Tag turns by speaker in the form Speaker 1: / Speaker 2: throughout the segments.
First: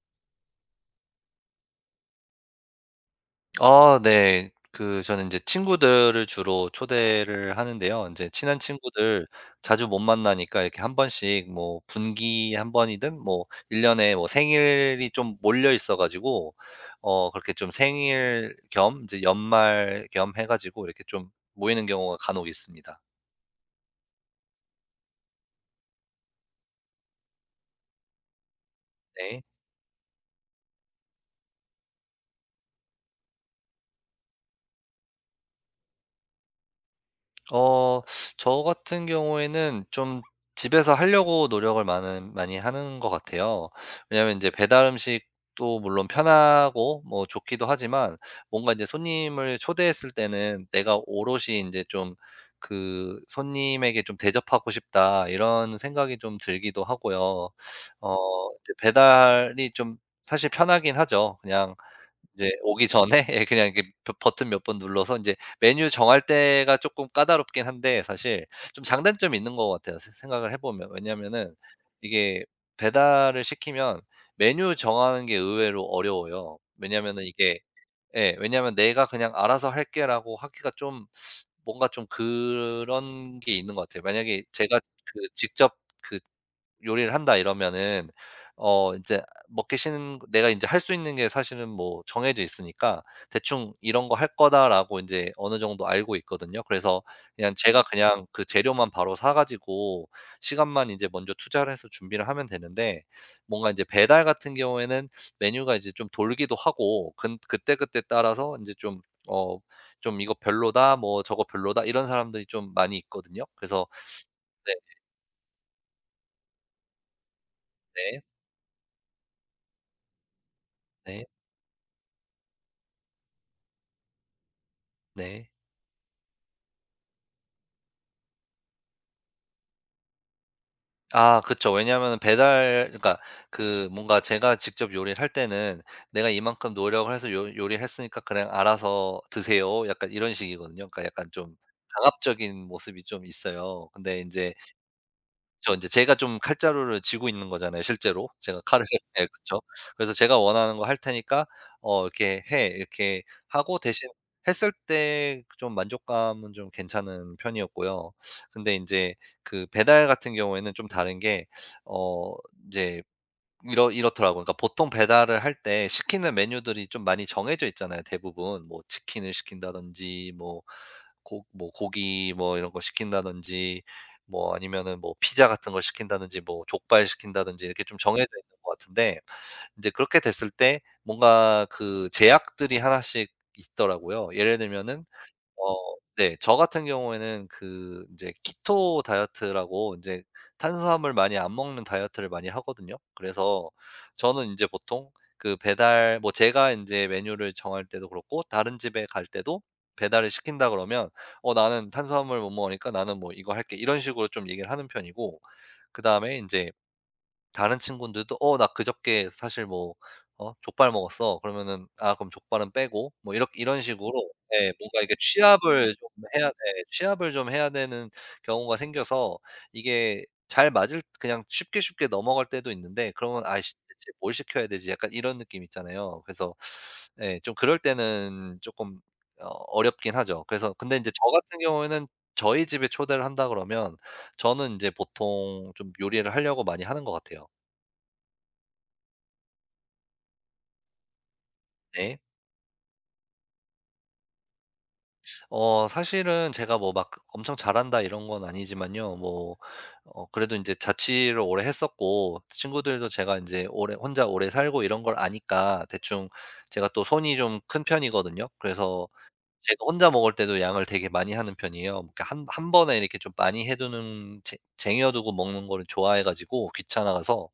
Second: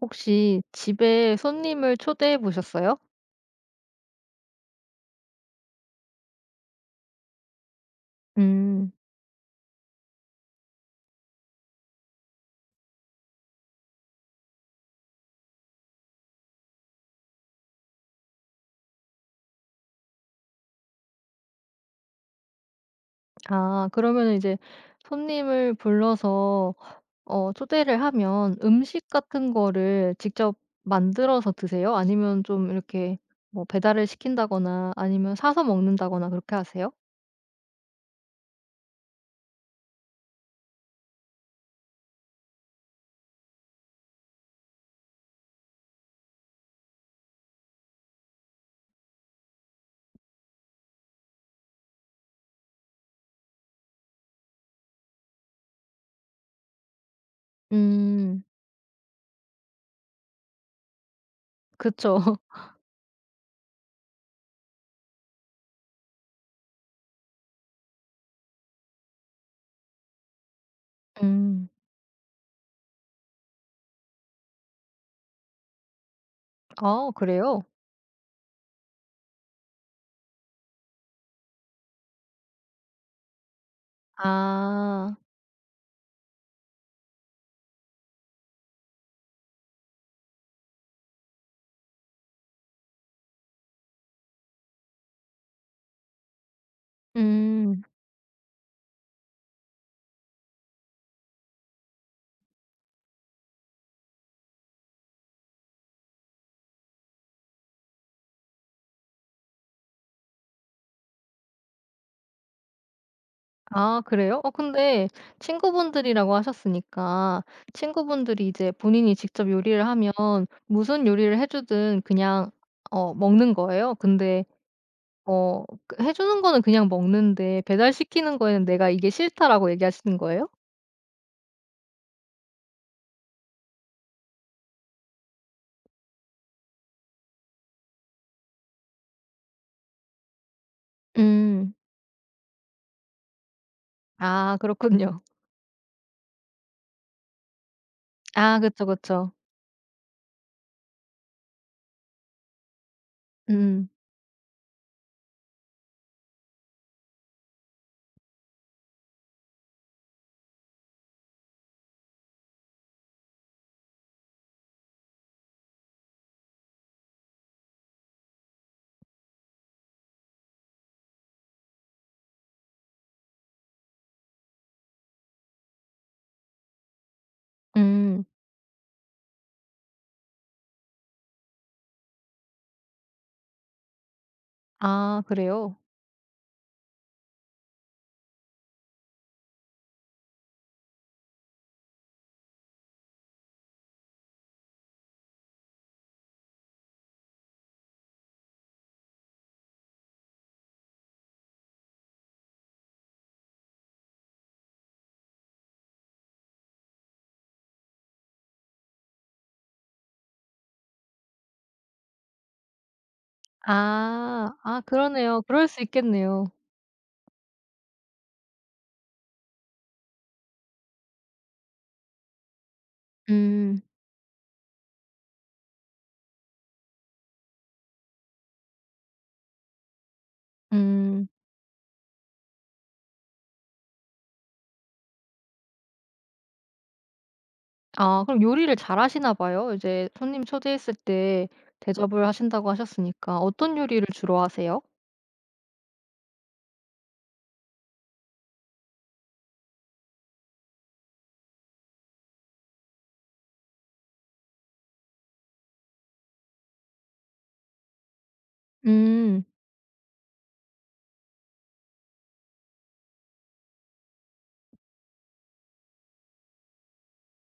Speaker 1: 혹시 집에 손님을 초대해 보셨어요?
Speaker 2: 아 네. 그 저는 이제 친구들을 주로 초대를 하는데요. 이제 친한
Speaker 1: 음.
Speaker 2: 친구들 자주 못 만나니까 이렇게 한 번씩 뭐 분기 한 번이든 뭐 1 년에 뭐 생일이 좀 몰려 있어 가지고 그렇게 좀 생일 겸 이제 연말 겸 해 가지고 이렇게 좀 모이는 경우가 간혹 있습니다.
Speaker 1: 아 그러면 이제 손님을 불러서 초대를 하면 음식
Speaker 2: 네.
Speaker 1: 같은 거를 직접 만들어서 드세요? 아니면 좀 이렇게 뭐 배달을 시킨다거나 아니면 사서 먹는다거나 그렇게 하세요?
Speaker 2: 어 저 같은 경우에는 좀 집에서 하려고 노력을 많은 많이 하는 것 같아요. 왜냐면 이제 배달 음식도 물론 편하고 뭐 좋기도 하지만, 뭔가 이제 손님을 초대했을 때는 '내가 오롯이 이제 좀 그 손님에게 좀 대접하고 싶다.' 이런 생각이 좀 들기도 하고요. 어
Speaker 1: 음.
Speaker 2: 이제 배달이 좀 사실 편하긴 하죠. 그냥 이
Speaker 1: 그쵸.
Speaker 2: 제 오기 전에 예, 그냥 이렇게 버 버튼 몇 번 눌러서 인제 메뉴 정할 때가 쪼끔 까다롭긴 한데, 사실 좀 장단점이 있는 것 같아요, 세 생각을 해 보면. 왜냐면은
Speaker 1: 음.
Speaker 2: 이게 배달을 시키면 메뉴 정하는 게 의외로 어려워요.
Speaker 1: 아
Speaker 2: 왜냐면은 이게,
Speaker 1: 그래요?
Speaker 2: 예, 왜냐면 "내가 그냥 알아서 할게."라고 하기가 좀 뭔가 좀 그런 게 있는 것 같아요. 만약에 제가
Speaker 1: 아.
Speaker 2: 그 직접 그 요리를 한다 이러면은, 이제 먹기 싫은 내가 인제 할 수 있는 게 사실은 뭐 정해져 있으니까 대충 '이런 거 할 거다.'라고 인제 어느 정도 알고 있거든요. 그래서 그냥 제가
Speaker 1: 음.
Speaker 2: 그냥 그 재료만 바로 사 가지고 시간만 인제 먼저 투자를 해서 준비를 하면 되는데, 뭔가 인제 배달 같은 경우에는 메뉴가 이제 좀 돌기도 하고 근 그때그때 따라서 인제 좀, 어 좀 "이거 별로다." 뭐 "저거 별로다." 이런 사람들이 좀 많이 있거든요. 그래서,
Speaker 1: 아 그래요? 어
Speaker 2: 네,
Speaker 1: 근데 친구분들이라고 하셨으니까
Speaker 2: 네.
Speaker 1: 친구분들이 이제 본인이 직접 요리를 하면 무슨
Speaker 2: 네.
Speaker 1: 요리를 해 주든 그냥 먹는 거예요? 근데
Speaker 2: 네.
Speaker 1: 그 해 주는 거는 그냥 먹는데 배달시키는 거에는 "내가 이게 싫다."라고 얘기하시는 거예요?
Speaker 2: 아, 그쵸. 왜냐하면은 배달, 그러니까 그 뭔가 제가 직접 요리를 할 때는 '내가 이만큼 노력을 해서 요 요리를 했으니까 그냥 알아서 드세요.' 약간 이런 식이거든요. 그러니까 약간 좀
Speaker 1: 음.
Speaker 2: 강압적인 모습이 좀 있어요. 근데 이제,
Speaker 1: 아 그렇군요.
Speaker 2: 그쵸. 제 제가 좀 칼자루를 쥐고 있는 거잖아요, 실제로. 제가
Speaker 1: 아
Speaker 2: 칼을,
Speaker 1: 그쵸,
Speaker 2: 예.
Speaker 1: 그쵸.
Speaker 2: 그쵸. 그래서 "제가 원하는 거 할 테니까 이렇게 해." 이렇게 하고,
Speaker 1: 음.
Speaker 2: 대신 했을 때 좀 만족감은 좀 괜찮은 편이었고요. 근데 인제 그 배달 같은 경우에는 좀 다른 게, 어 인제 이렇더라고요. 그러니까 보통 배달을 할 때 시키는 메뉴들이 좀 많이 정해져 있잖아요, 대부분. 뭐 치킨을 시킨다든지, 뭐 고 뭐 고기 뭐 이런 거 시킨다든지, 뭐 아니면은 뭐 피자 같은 걸 시킨다든지, 뭐 족발 시킨다든지, 이렇게 좀
Speaker 1: 음.
Speaker 2: 정해져 있는 것 같은데, 인제 그렇게 됐을 때 뭔가 그 제약들이 하나씩 있더라고요. 예를 들면은,
Speaker 1: 아 그래요?
Speaker 2: 네. 저 같은 경우에는 그 인제 키토 다이어트라고, 인제 탄수화물 많이 안 먹는 다이어트를 많이 하거든요. 그래서 저는 인제 보통 그 배달, 뭐 제가 인제 메뉴를 정할 때도 그렇고 다른 집에 갈 때도 배달을 시킨다 그러면 나는 탄수화물 못 먹으니까 나는 뭐 이거 할게." 이런 식으로 좀 얘기를 하는 편이고, 그다음에 인제 다른 친구들도 나 그저께 사실 뭐 족발 먹었어." 그러면은 "아, 그럼 족발은 빼고." 뭐 이렇 이런 식으로
Speaker 1: 아.
Speaker 2: 예,
Speaker 1: 아
Speaker 2: 뭔가 이게
Speaker 1: 그러네요. 그럴 수
Speaker 2: 취합을 좀
Speaker 1: 있겠네요.
Speaker 2: 해야 돼. 취합을 좀 해야 되는 경우가 생겨서 이게 잘 맞을, 그냥 쉽게 쉽게 넘어갈 때도 있는데, 그러면 '아이씨
Speaker 1: 음.
Speaker 2: 대체 뭘 시켜야 되지?' 약간 이런 느낌 있잖아요. 그래서 예, 좀 그럴 때는 조금 어렵긴 하죠. 그래서 근데 이제
Speaker 1: 음.
Speaker 2: 저 같은 경우에는 저희 집에 초대를 한다 그러면, 저는 이제 보통 좀 요리를 하려고 많이 하는 것 같아요.
Speaker 1: 아 그럼 요리를 잘하시나 봐요. 이제 손님 초대했을 때
Speaker 2: 네.
Speaker 1: 대접을 하신다고 하셨으니까 어떤 요리를 주로 하세요?
Speaker 2: 사실은 제가 뭐 막 엄청 잘한다 이런 건 아니지만요. 뭐 그래도 이제 자취를 오래 했었고, 친구들도 제가 이제 오래 혼자 오래 살고 이런 걸 아니까 대충, 제가 또 손이 좀 큰 편이거든요. 그래서
Speaker 1: 음.
Speaker 2: 제가 혼자 먹을 때도 양을 되게 많이 하는 편이에요. 그러니까 한 한 번에 이렇게 좀 많이 해 두는, 쟁 쟁여 두고 먹는 거를 좋아해 가지고, 귀찮아서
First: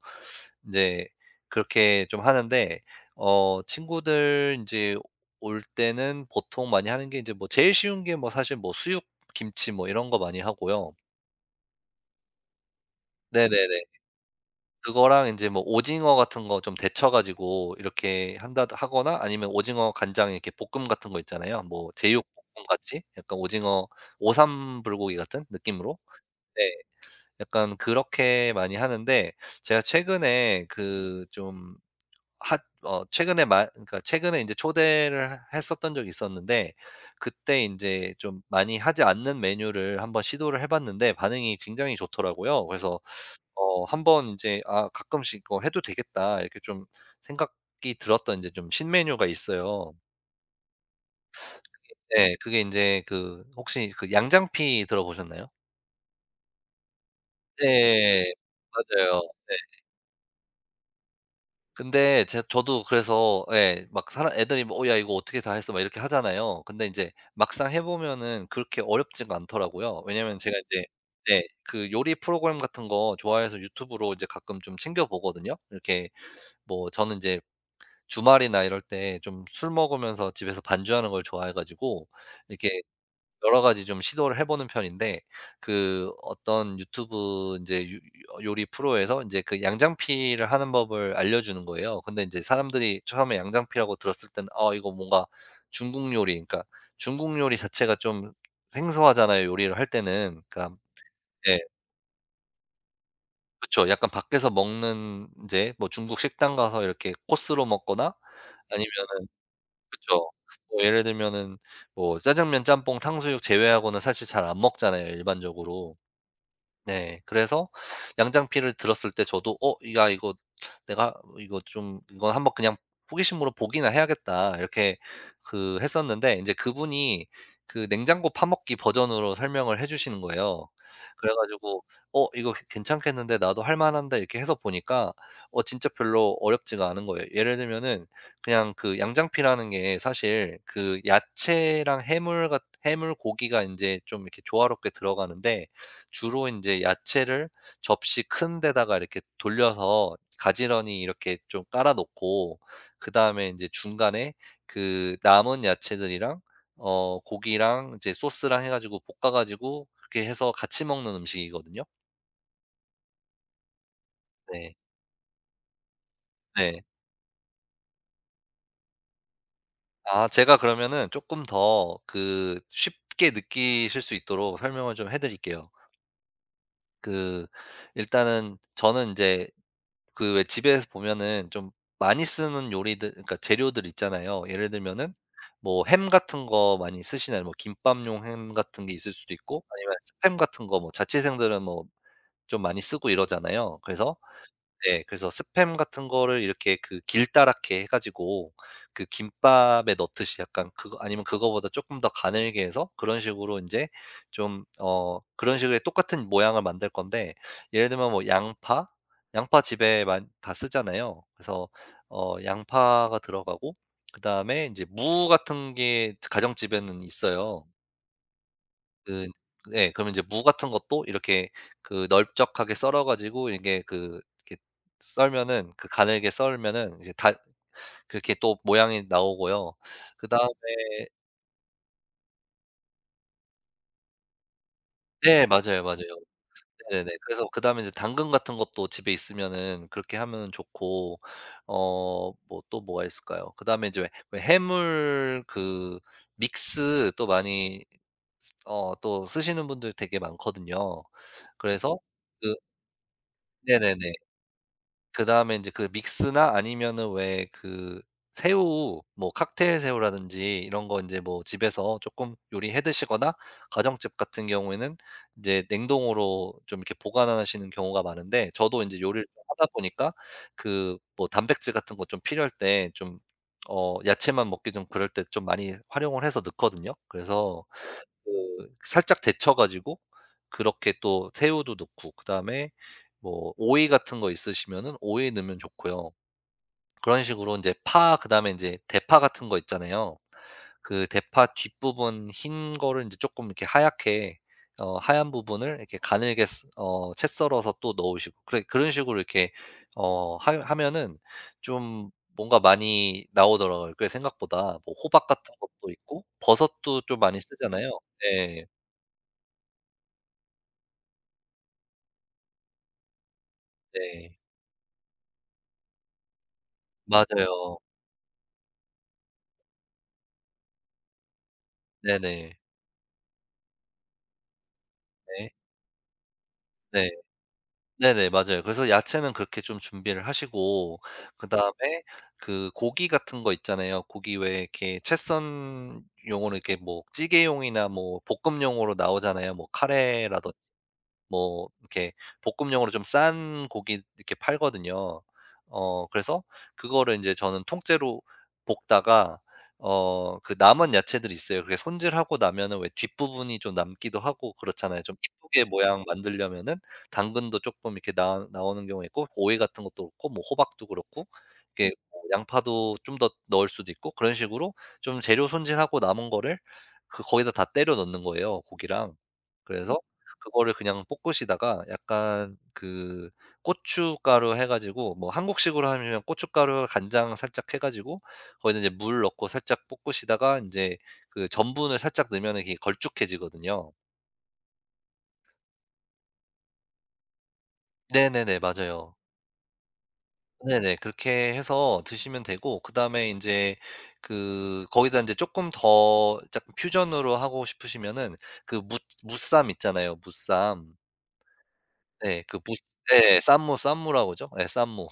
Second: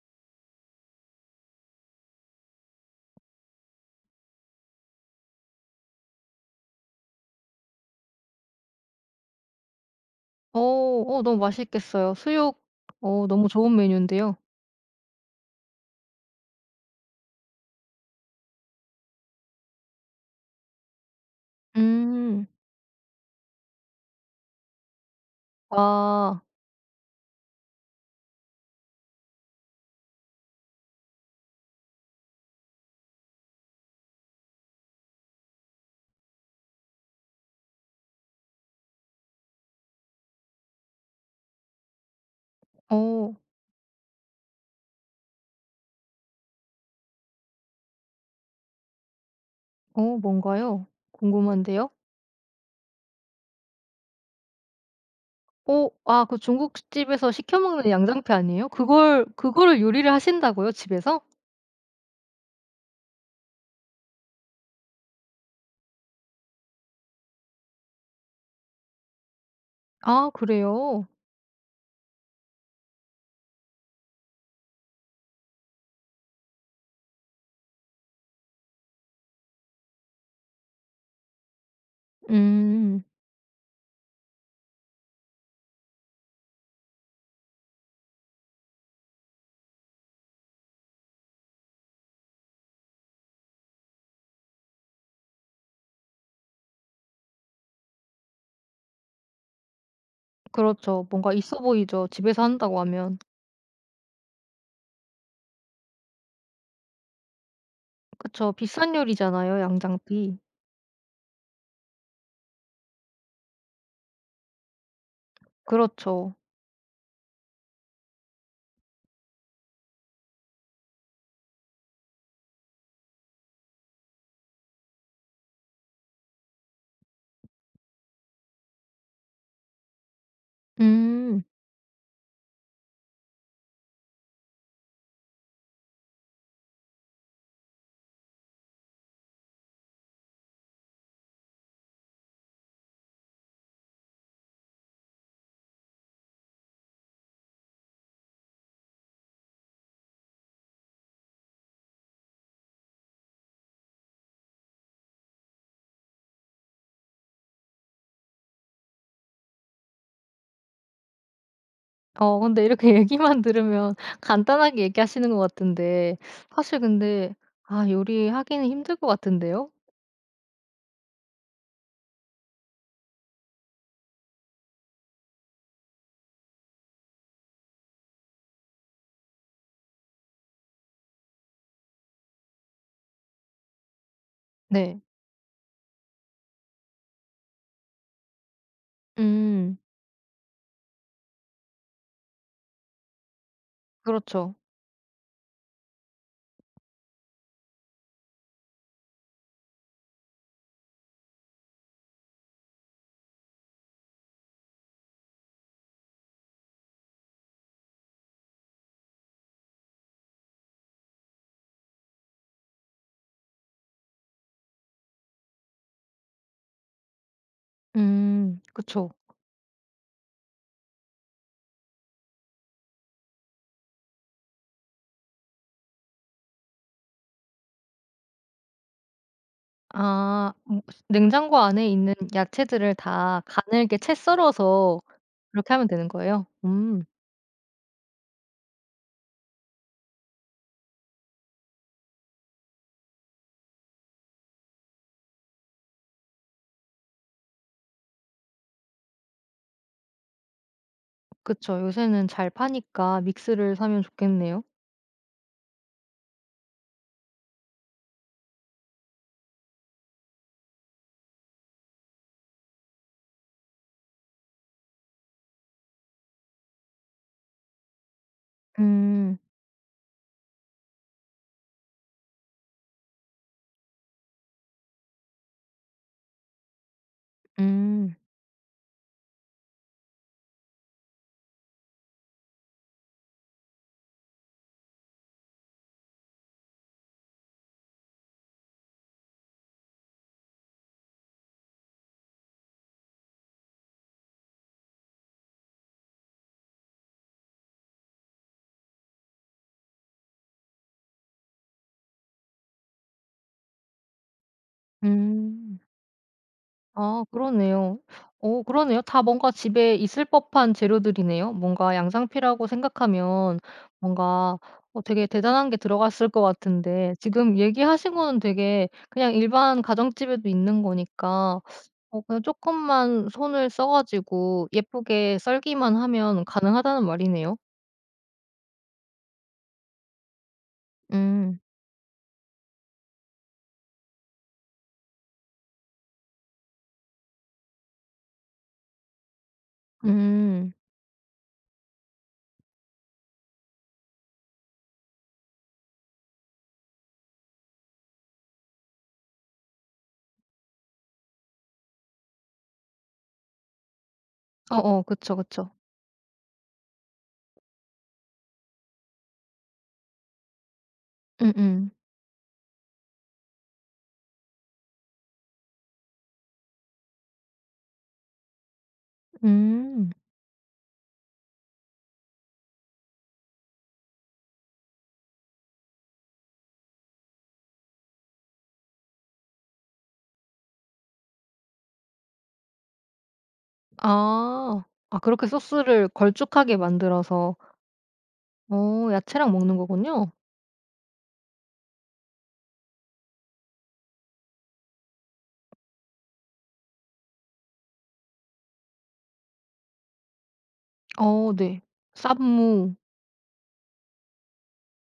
Speaker 2: 이제 그렇게 좀 하는데, 친구들 이제 올 때는 보통 많이 하는 게 이제 뭐 제일 쉬운 게 뭐 사실 뭐 수육 김치 뭐 이런 거 많이
Speaker 1: 어
Speaker 2: 하고요.
Speaker 1: 너무 맛있겠어요. 수육 너무
Speaker 2: 네네네.
Speaker 1: 좋은 메뉴인데요.
Speaker 2: 그거랑 인제 뭐 오징어 같은 거 좀 데쳐 가지고 이렇게 한다 하거나, 아니면 오징어 간장에 이렇게 볶음 같은 거 있잖아요. 뭐 제육
Speaker 1: 음.
Speaker 2: 볶음 같이 약간 오징어 오삼 불고기 같은 느낌으로.
Speaker 1: 아.
Speaker 2: 네. 약간 그렇게 많이 하는데, 제가 최근에 그 좀 핫 어 최근에 마 그러니까 최근에 인제 초대를 했었던 적이 있었는데, 그때 인제 좀 많이 하지 않는 메뉴를 한번 시도를 해 봤는데 반응이 굉장히 좋더라고요. 그래서
Speaker 1: 어.
Speaker 2: 한번 인제 '아, 가끔씩 이거 해도 되겠다.' 이렇게 좀 생각이 들었던 인제 좀 신메뉴가 있어요.
Speaker 1: 어 뭔가요? 궁금한데요.
Speaker 2: 예. 그게 인제 그, 혹시 그 양장피 들어보셨나요?
Speaker 1: 어 아 그 중국집에서 시켜 먹는 양장피
Speaker 2: 예예예.
Speaker 1: 아니에요?
Speaker 2: 맞아요.
Speaker 1: 그걸
Speaker 2: 네.
Speaker 1: 그거를 요리를 하신다고요, 집에서?
Speaker 2: 근데 제 저도 그래서, 예, 막 사람 애들이 뭐 야, 이거 어떻게 다 했어?" 막 이렇게 하잖아요. 근데 인제 막상 해 보면은 그렇게 어렵지가 않더라고요.
Speaker 1: 아
Speaker 2: 왜냐면 제가 인제,
Speaker 1: 그래요?
Speaker 2: 네, 그 요리 프로그램 같은 거 좋아해서 유튜브로 이제 가끔 좀 챙겨 보거든요. 이렇게 뭐 저는 인제 주말이나 이럴 때 좀 술 먹으면서 집에서 반주하는 걸 좋아해 가지고, 이렇게
Speaker 1: 음.
Speaker 2: 여러 가지 좀 시도를 해 보는 편인데, 그 어떤 유튜브 이제요 요리 프로에서 이제 그 양장피를 하는 법을 알려주는 거예요. 근데 이제 사람들이 처음에 양장피라고 들었을 땐 '어, 이거 뭔가 중국 요리.' 그러니까 중국 요리 자체가 좀 생소하잖아요, 요리를 할 때는. 그러니까
Speaker 1: 그렇죠. 뭔가
Speaker 2: 예,
Speaker 1: 있어 보이죠, 집에서 한다고 하면.
Speaker 2: 그쵸. 약간 밖에서 먹는 이제 뭐 중국 식당 가서 이렇게 코스로 먹거나
Speaker 1: 그쵸.
Speaker 2: 아니면,
Speaker 1: 비싼 요리잖아요,
Speaker 2: 그쵸.
Speaker 1: 양장피.
Speaker 2: 뭐 예를 들면은 뭐 짜장면, 짬뽕, 탕수육 제외하고는 사실 잘 안 먹잖아요, 일반적으로.
Speaker 1: 그렇죠.
Speaker 2: 네. 그래서 양장피를 들었을 때 저도 '어, 야 이거 내가 이거 좀, 이건 한번 그냥 호기심으로 보기나 해야겠다.' 이렇게 그 했었는데, 인제 그분이 그 냉장고 파먹기 버전으로 설명을 해 주시는 거예요. 그래
Speaker 1: 음.
Speaker 2: 가지고 '어, 이거 괜 괜찮겠는데 나도 할 만한데.' 이렇게 해서 보니까 진짜 별로 어렵지가 않은 거예요. 예를 들면은, 그냥 그 양장피라는 게 사실 그 야채랑 해물 고기가 인제 좀 이렇게 조화롭게 들어가는데, 주로 인제 야채를 접시 큰 데다가 이렇게 돌려서 가지런히 이렇게 좀 깔아 놓고, 그다음에 인제 중간에 그 남은 야채들이랑 고기랑 이제 소스랑 해 가지고 볶아 가지고, 그렇게 해서 같이 먹는 음식이거든요.
Speaker 1: 어 근데 이렇게 얘기만 들으면
Speaker 2: 네.
Speaker 1: 간단하게 얘기하시는 것 같은데
Speaker 2: 네.
Speaker 1: 사실 근데 아 요리하기는 힘들 것 같은데요?
Speaker 2: 아, 제가 그러면은 쪼끔 더 그 쉽게 느끼실 수 있도록 설명을 좀 해 드릴게요. 그 일단은 저는 인제 그, 왜 집에서 보면은 좀 많이 쓰는 요리들 그러니까 재료들 있잖아요. 예를
Speaker 1: 네.
Speaker 2: 들면은 뭐 햄 같은 거 많이 쓰시나요? 뭐 김밥용 햄 같은 게 있을 수도 있고,
Speaker 1: 음.
Speaker 2: 아니면 스팸 같은 거 뭐 자취생들은 뭐 좀 많이 쓰고 이러잖아요. 그래서,
Speaker 1: 그렇죠.
Speaker 2: 네. 그래서 스팸 같은 거를 이렇게 그 길다랗게 해 가지고, 그 김밥에 넣듯이 약간 그거, 아니면 그거보다 조금 더 가늘게 해서 그런 식으로 이제 좀 그런 식의 똑같은 모양을 만들 건데, 예를 들면 뭐 양파? 양파 집에 많 다 쓰잖아요. 그래서 양파가 들어가고, 그다음에 이제 무 같은 게 가정집에는 있어요.
Speaker 1: 음. 그쵸.
Speaker 2: 그, 예, 그러면 이제 무 같은 것도 이렇게 그 넓적하게 썰어 가지고, 이게 그 이렇게 썰면은, 그 가늘게 썰면은 이제 다 그렇게 또 모양이 나오고요. 그다음에,
Speaker 1: 아 음. 냉장고 안에 있는 야채들을 다 가늘게 채 썰어서
Speaker 2: 네,
Speaker 1: 그렇게
Speaker 2: 맞아요,
Speaker 1: 하면
Speaker 2: 맞아요.
Speaker 1: 되는 거예요? 음.
Speaker 2: 네네네. 그래서 그다음에 이제 당근 같은 것도 집에 있으면은 그렇게 하면 좋고, 뭐 또 뭐가 있을까요? 그다음에 이제 왜 왜 해물 그 믹스 또 많이, 또 쓰시는 분들 되게 많거든요.
Speaker 1: 그쵸.
Speaker 2: 그래서
Speaker 1: 요새는 잘
Speaker 2: 그,
Speaker 1: 파니까 믹스를 사면
Speaker 2: 네네네.
Speaker 1: 좋겠네요.
Speaker 2: 그다음에 인제 그 믹스나 아니면은 왜 그 새우 뭐 칵테일 새우라든지 이런 거, 인제 뭐 집에서 쪼끔 요리해 드시거나 가정집 같은 경우에는 인제 냉동으로 좀 이렇게 보관하시는 경우가 많은데, 저도 인제 요리를
Speaker 1: 음.
Speaker 2: 좀 하다 보니까 그 뭐 단백질 같은 거 좀 필요할 때 좀 야채만 먹기 좀 그럴 때 좀 많이 활용을 해서 넣거든요. 그래서
Speaker 1: 음.
Speaker 2: 그 살짝 데쳐 가지고 그렇게 또 새우도 넣고, 그다음에 뭐 오이 같은 거 있으시면은 오이 넣으면 좋고요. 그런 식으로 인제 파, 그다음에 인제 대파 같은 거 있잖아요. 그 대파 뒷부분 흰 거를 인제 쪼끔 이렇게 하얗게, 하얀 부분을 이렇게 가늘게 스 어 채 썰어서 또 넣으시고, 그래 그런 식으로 이렇게 어 하 하면은 좀 뭔가 많이 나오더라고요. 꽤 생각보다. 뭐 호박 같은
Speaker 1: 음.
Speaker 2: 것도 있고, 버섯도 좀
Speaker 1: 아
Speaker 2: 많이 쓰잖아요.
Speaker 1: 그러네요. 오,
Speaker 2: 예.
Speaker 1: 그러네요. 다 뭔가 집에 있을 법한 재료들이네요. 뭔가 양상피라고 생각하면
Speaker 2: 네.
Speaker 1: 뭔가 되게 대단한 게 들어갔을 것 같은데 지금
Speaker 2: 맞아요.
Speaker 1: 얘기하신 거는 되게 그냥 일반 가정집에도 있는 거니까 그냥 조
Speaker 2: 네네.
Speaker 1: 금만 손을 써 가지고 예쁘게
Speaker 2: 네,
Speaker 1: 썰기만 하면 가능하다는
Speaker 2: 네.
Speaker 1: 말이네요.
Speaker 2: 네네. 맞아요. 그래서 야채는 그렇게 좀 준비를 하시고,
Speaker 1: 음.
Speaker 2: 그다음에 그 고기 같은 거 있잖아요. 고기 왜 이렇게 채썬 용으로 이렇게 뭐 찌개용이나 뭐 볶음용으로 나오잖아요. 뭐 카레라든지.
Speaker 1: 음.
Speaker 2: 뭐 이렇게 볶음용으로 좀 싼 고기 이렇게 팔거든요. 그래서 그거를 인제 저는 통째로 볶다가 그 남은 야채들이 있어요. 그게 손질하고 나면은 왜 뒷부분이 좀 남기도 하고 그렇잖아요.
Speaker 1: 어어.
Speaker 2: 좀
Speaker 1: 그쵸,
Speaker 2: 이쁘게
Speaker 1: 그쵸.
Speaker 2: 모양 만들려면은 당근도 쪼끔 이렇게 나 나오는 경우가 있고, 오이 같은 것도 그렇고, 뭐 호박도 그렇고,
Speaker 1: 음음.
Speaker 2: 이렇게 뭐 양파도 좀 더 넣을 수도 있고, 그런 식으로 좀 재료 손질하고 남은 거를 그 거기다 다 때려 넣는 거예요, 고기랑.
Speaker 1: 음.
Speaker 2: 그래서
Speaker 1: 음.
Speaker 2: 그거를 그냥 볶으시다가 약간 그 고춧가루 해 가지고, 뭐 한국식으로 하면 고춧가루 간장 살짝 해 가지고 거기다 이제 물 넣고 살짝 볶으시다가, 이제 그 전분을 살짝 넣으면 이게 걸쭉해지거든요.
Speaker 1: 아. 아 그렇게 소스를 걸쭉하게 만들어서
Speaker 2: 네네네.
Speaker 1: 어
Speaker 2: 맞아요.
Speaker 1: 야채랑 먹는 거군요.
Speaker 2: 네네. 그렇게 해서 드시면 되고, 그다음에 이제 그 거기다 이제 조금 더 약간 퓨전으로 하고 싶으시면은, 그 무 무쌈 있잖아요, 무쌈.
Speaker 1: 어 네.
Speaker 2: 네. 그 무
Speaker 1: 쌈무.
Speaker 2: 네, 쌈무, 쌈무라고 그러죠. 네, 쌈무.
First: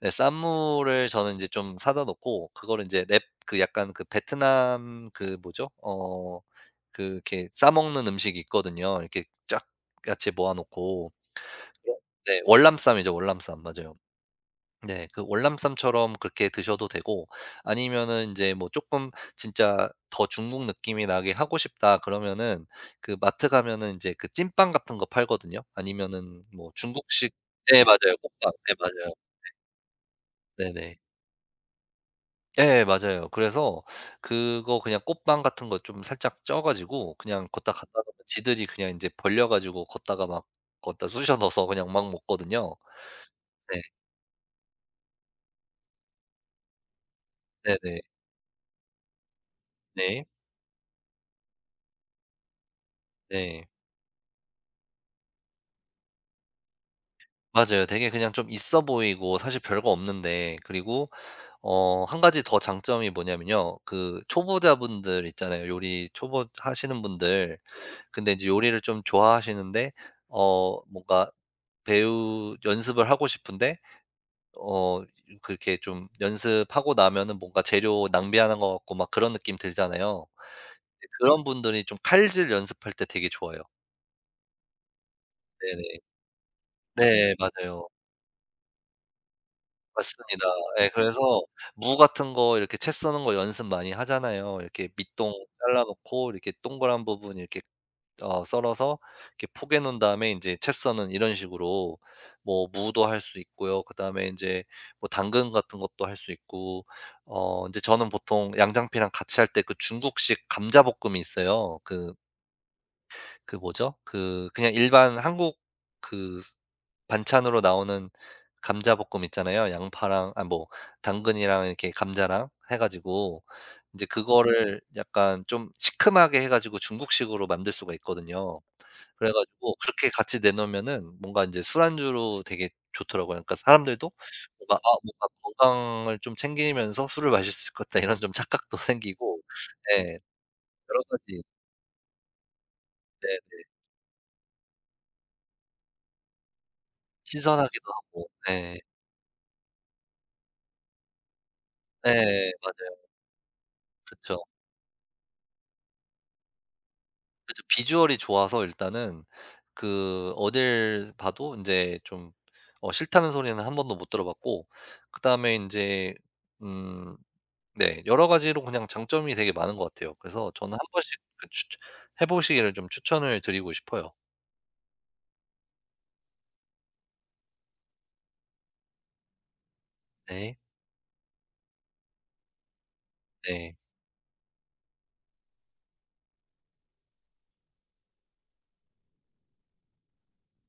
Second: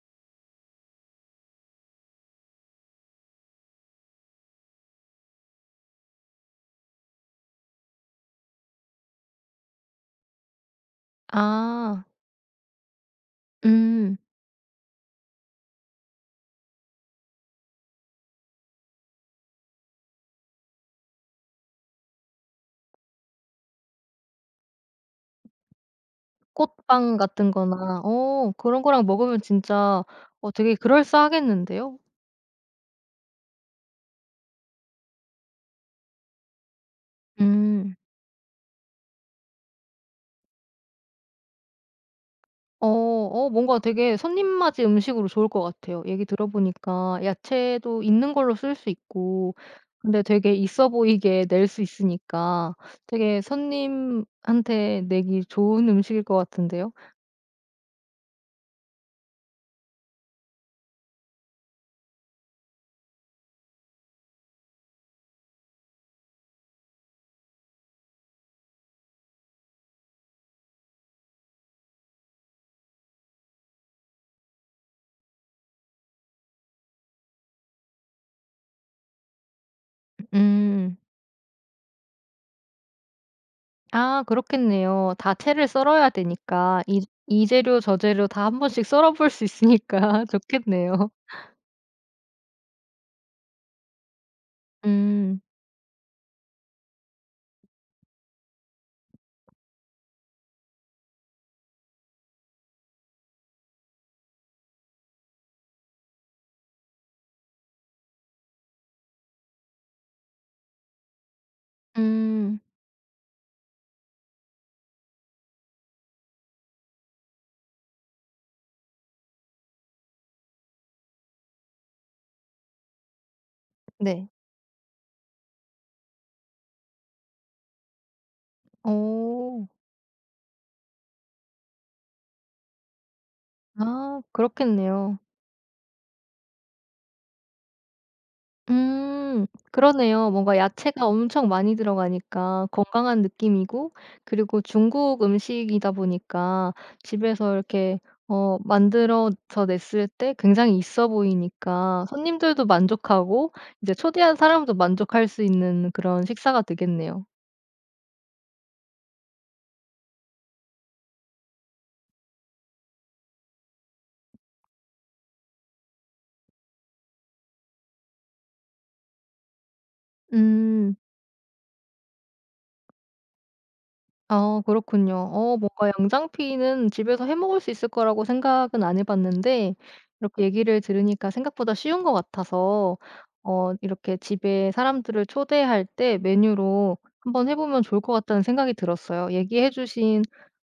Speaker 2: 네, 쌈무를 저는 이제 좀 사다 놓고 그거를 이제 랩, 그 약간 그 베트남 그 뭐죠? 어, 그 이렇게 싸 먹는 음식이 있거든요. 이렇게 쫙 같이 모아 놓고,
Speaker 1: 아
Speaker 2: 네, 월남쌈이죠. 월남쌈. 맞아요.
Speaker 1: 음.
Speaker 2: 네. 그 월남쌈처럼 그렇게 드셔도 되고, 아니면은 이제 뭐 조금 진짜 더 중국 느낌이 나게 하고 싶다 그러면은, 그 마트 가면은 이제 그 찐빵 같은 거 팔거든요. 아니면은 뭐
Speaker 1: 꽃빵
Speaker 2: 중국식,
Speaker 1: 같은
Speaker 2: 네,
Speaker 1: 거나
Speaker 2: 맞아요. 볶음밥. 네,
Speaker 1: 그런 거랑
Speaker 2: 맞아요.
Speaker 1: 먹으면 진짜 되게
Speaker 2: 네네.
Speaker 1: 그럴싸하겠는데요.
Speaker 2: 예, 맞아요. 그래서 그거 그냥 꽃빵 같은 거 좀 살짝 쪄 가지고, 그냥 걷다
Speaker 1: 음.
Speaker 2: 갔다가 지들이 그냥 인제 벌려 가지고 걷다가 막거다 쑤셔 넣어서 그냥 막 먹거든요.
Speaker 1: 어 뭔가
Speaker 2: 네.
Speaker 1: 되게 손님 맞이 음식으로 좋을 것 같아요. 얘기 들어 보니까
Speaker 2: 네네.
Speaker 1: 야채도 있는 걸로 쓸 수 있고 근데
Speaker 2: 네.
Speaker 1: 되게 있어 보이게 낼 수 있으니까 되게
Speaker 2: 네.
Speaker 1: 손님한테 내기 좋은 음식일 것 같은데요.
Speaker 2: 맞아요. 되게 그냥 좀 있어 보이고 사실 별거 없는데. 그리고 한 가지 더 장점이 뭐냐면요, 그 초보자분들 있잖아요. 요리 초보 하시는 분들. 근데 인제 요리를 좀 좋아하시는데 뭔가 배우 연습을 하고 싶은데, 어 그렇게 좀 연습하고 나면은 뭔가 재료 낭비하는 것 같고 막 그런 느낌 들잖아요.
Speaker 1: 음.
Speaker 2: 그런 분들이 좀 칼질 연습할 때 되게 좋아요.
Speaker 1: 아 그렇겠네요. 다 채를
Speaker 2: 네네.
Speaker 1: 썰어야 되니까 이
Speaker 2: 네,
Speaker 1: 이 재료
Speaker 2: 맞아요.
Speaker 1: 저 재료 다 한 번씩 썰어 볼 수 있으니까
Speaker 2: 맞습니다. 예,
Speaker 1: 좋겠네요.
Speaker 2: 그래서 무 같은 거 이렇게 채 써는 거 연습 많이 하잖아요. 이렇게 밑동
Speaker 1: 음.
Speaker 2: 잘라 놓고 이렇게 동그란 부분 이렇게 썰어서 이렇게 포개 놓은 다음에 인제 채 써는 이런 식으로, 뭐 무도 할 수 있고요. 그다음에 인제 뭐 당근 같은 것도 할 수 있고, 인제 저는 보통 양장피랑 같이 할 때 그 중국식 감자볶음이 있어요. 그
Speaker 1: 음.
Speaker 2: 그 뭐죠? 그 그냥 일반 한국 그 반찬으로 나오는 감자볶음 있잖아요. 양파랑 아 뭐 당근이랑 이렇게 감자랑 해 가지고 인제
Speaker 1: 네.
Speaker 2: 그거를 약간 좀 시큼하게 해 가지고 중국식으로 만들 수가 있거든요. 그래
Speaker 1: 오.
Speaker 2: 가지고 그렇게 같이 내놓으면은 뭔가 인제 술안주로 되게 좋더라고요. 그러니까 사람들도
Speaker 1: 아
Speaker 2: 뭔가 '아,
Speaker 1: 그렇겠네요.
Speaker 2: 뭔가 건강을 좀 챙기면서 술을 마실 수 있을 것 같다.' 이런 좀 착각도 생기고,
Speaker 1: 음.
Speaker 2: 예
Speaker 1: 그러네요. 뭔가
Speaker 2: 여러
Speaker 1: 야채가
Speaker 2: 가지,
Speaker 1: 엄청 많이 들어가니까 건강한
Speaker 2: 네,
Speaker 1: 느낌이고 그리고 중국 음식이다 보니까 집에서
Speaker 2: 신선하기도
Speaker 1: 이렇게
Speaker 2: 하고, 예.
Speaker 1: 만들어서 냈을 때 굉장히 있어 보이니까
Speaker 2: 네,
Speaker 1: 손님들도
Speaker 2: 맞아요.
Speaker 1: 만족하고 이제 초대한
Speaker 2: 그쵸.
Speaker 1: 사람도 만족할 수 있는 그런 식사가 되겠네요.
Speaker 2: 그쵸. 비주얼이 좋아서 일단은, 그 어딜 봐도 인제 좀 싫다는 소리는 한 번도 못 들어 봤고, 그다음에 인제, 음, 네, 여러 가지로 그냥 장점이 되게 많은 것 같아요. 그래서 저는 한
Speaker 1: 음.
Speaker 2: 번씩 그 추천 해 보시기를 좀 추천을 드리고 싶어요.
Speaker 1: 아 그렇군요. 어 뭔가 양장피는 집에서 해 먹을 수 있을 거라고 생각은 안 해 봤는데 이렇게
Speaker 2: 네.
Speaker 1: 얘기를 들으니까 생각보다 쉬운 것 같아서
Speaker 2: 네.
Speaker 1: 이렇게 집에 사람들을 초대할 때 메뉴로 한번 해 보면 좋을 것 같다는 생각이 들었어요. 얘기해 주신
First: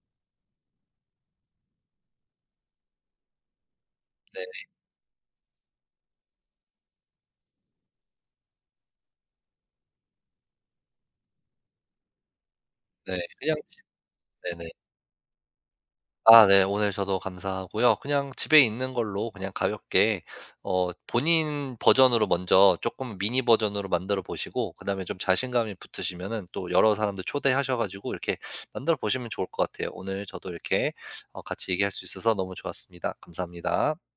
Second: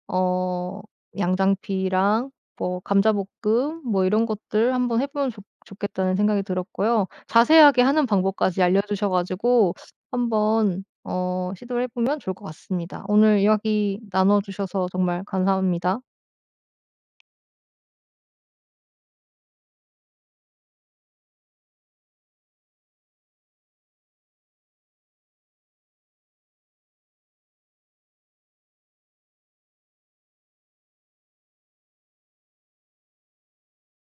Speaker 1: 어 양장피랑 뭐 감자볶음 뭐 이런
Speaker 2: 네.
Speaker 1: 것들 한번 해 보면 좋 좋겠다는 생각이 들었고요. 자세하게 하는 방법까지 알려 주셔 가지고 한번 시도를 해 보면 좋을 것 같습니다.
Speaker 2: 네.
Speaker 1: 오늘
Speaker 2: 그냥 집
Speaker 1: 이야기 나눠
Speaker 2: 네네.
Speaker 1: 주셔서 정말 감사합니다.
Speaker 2: 아, 네. 오늘 저도 감사하고요. 그냥 집에 있는 걸로 그냥 가볍게 본인 버전으로 먼저 조금 미니 버전으로 만들어 보시고, 그다음에 좀 자신감이 붙으시면은 또 여러 사람들 초대하셔 가지고 이렇게 만들어 보시면 좋을 것 같아요. 오늘 저도 이렇게 같이 얘기할 수 있어서 너무 좋았습니다. 감사합니다.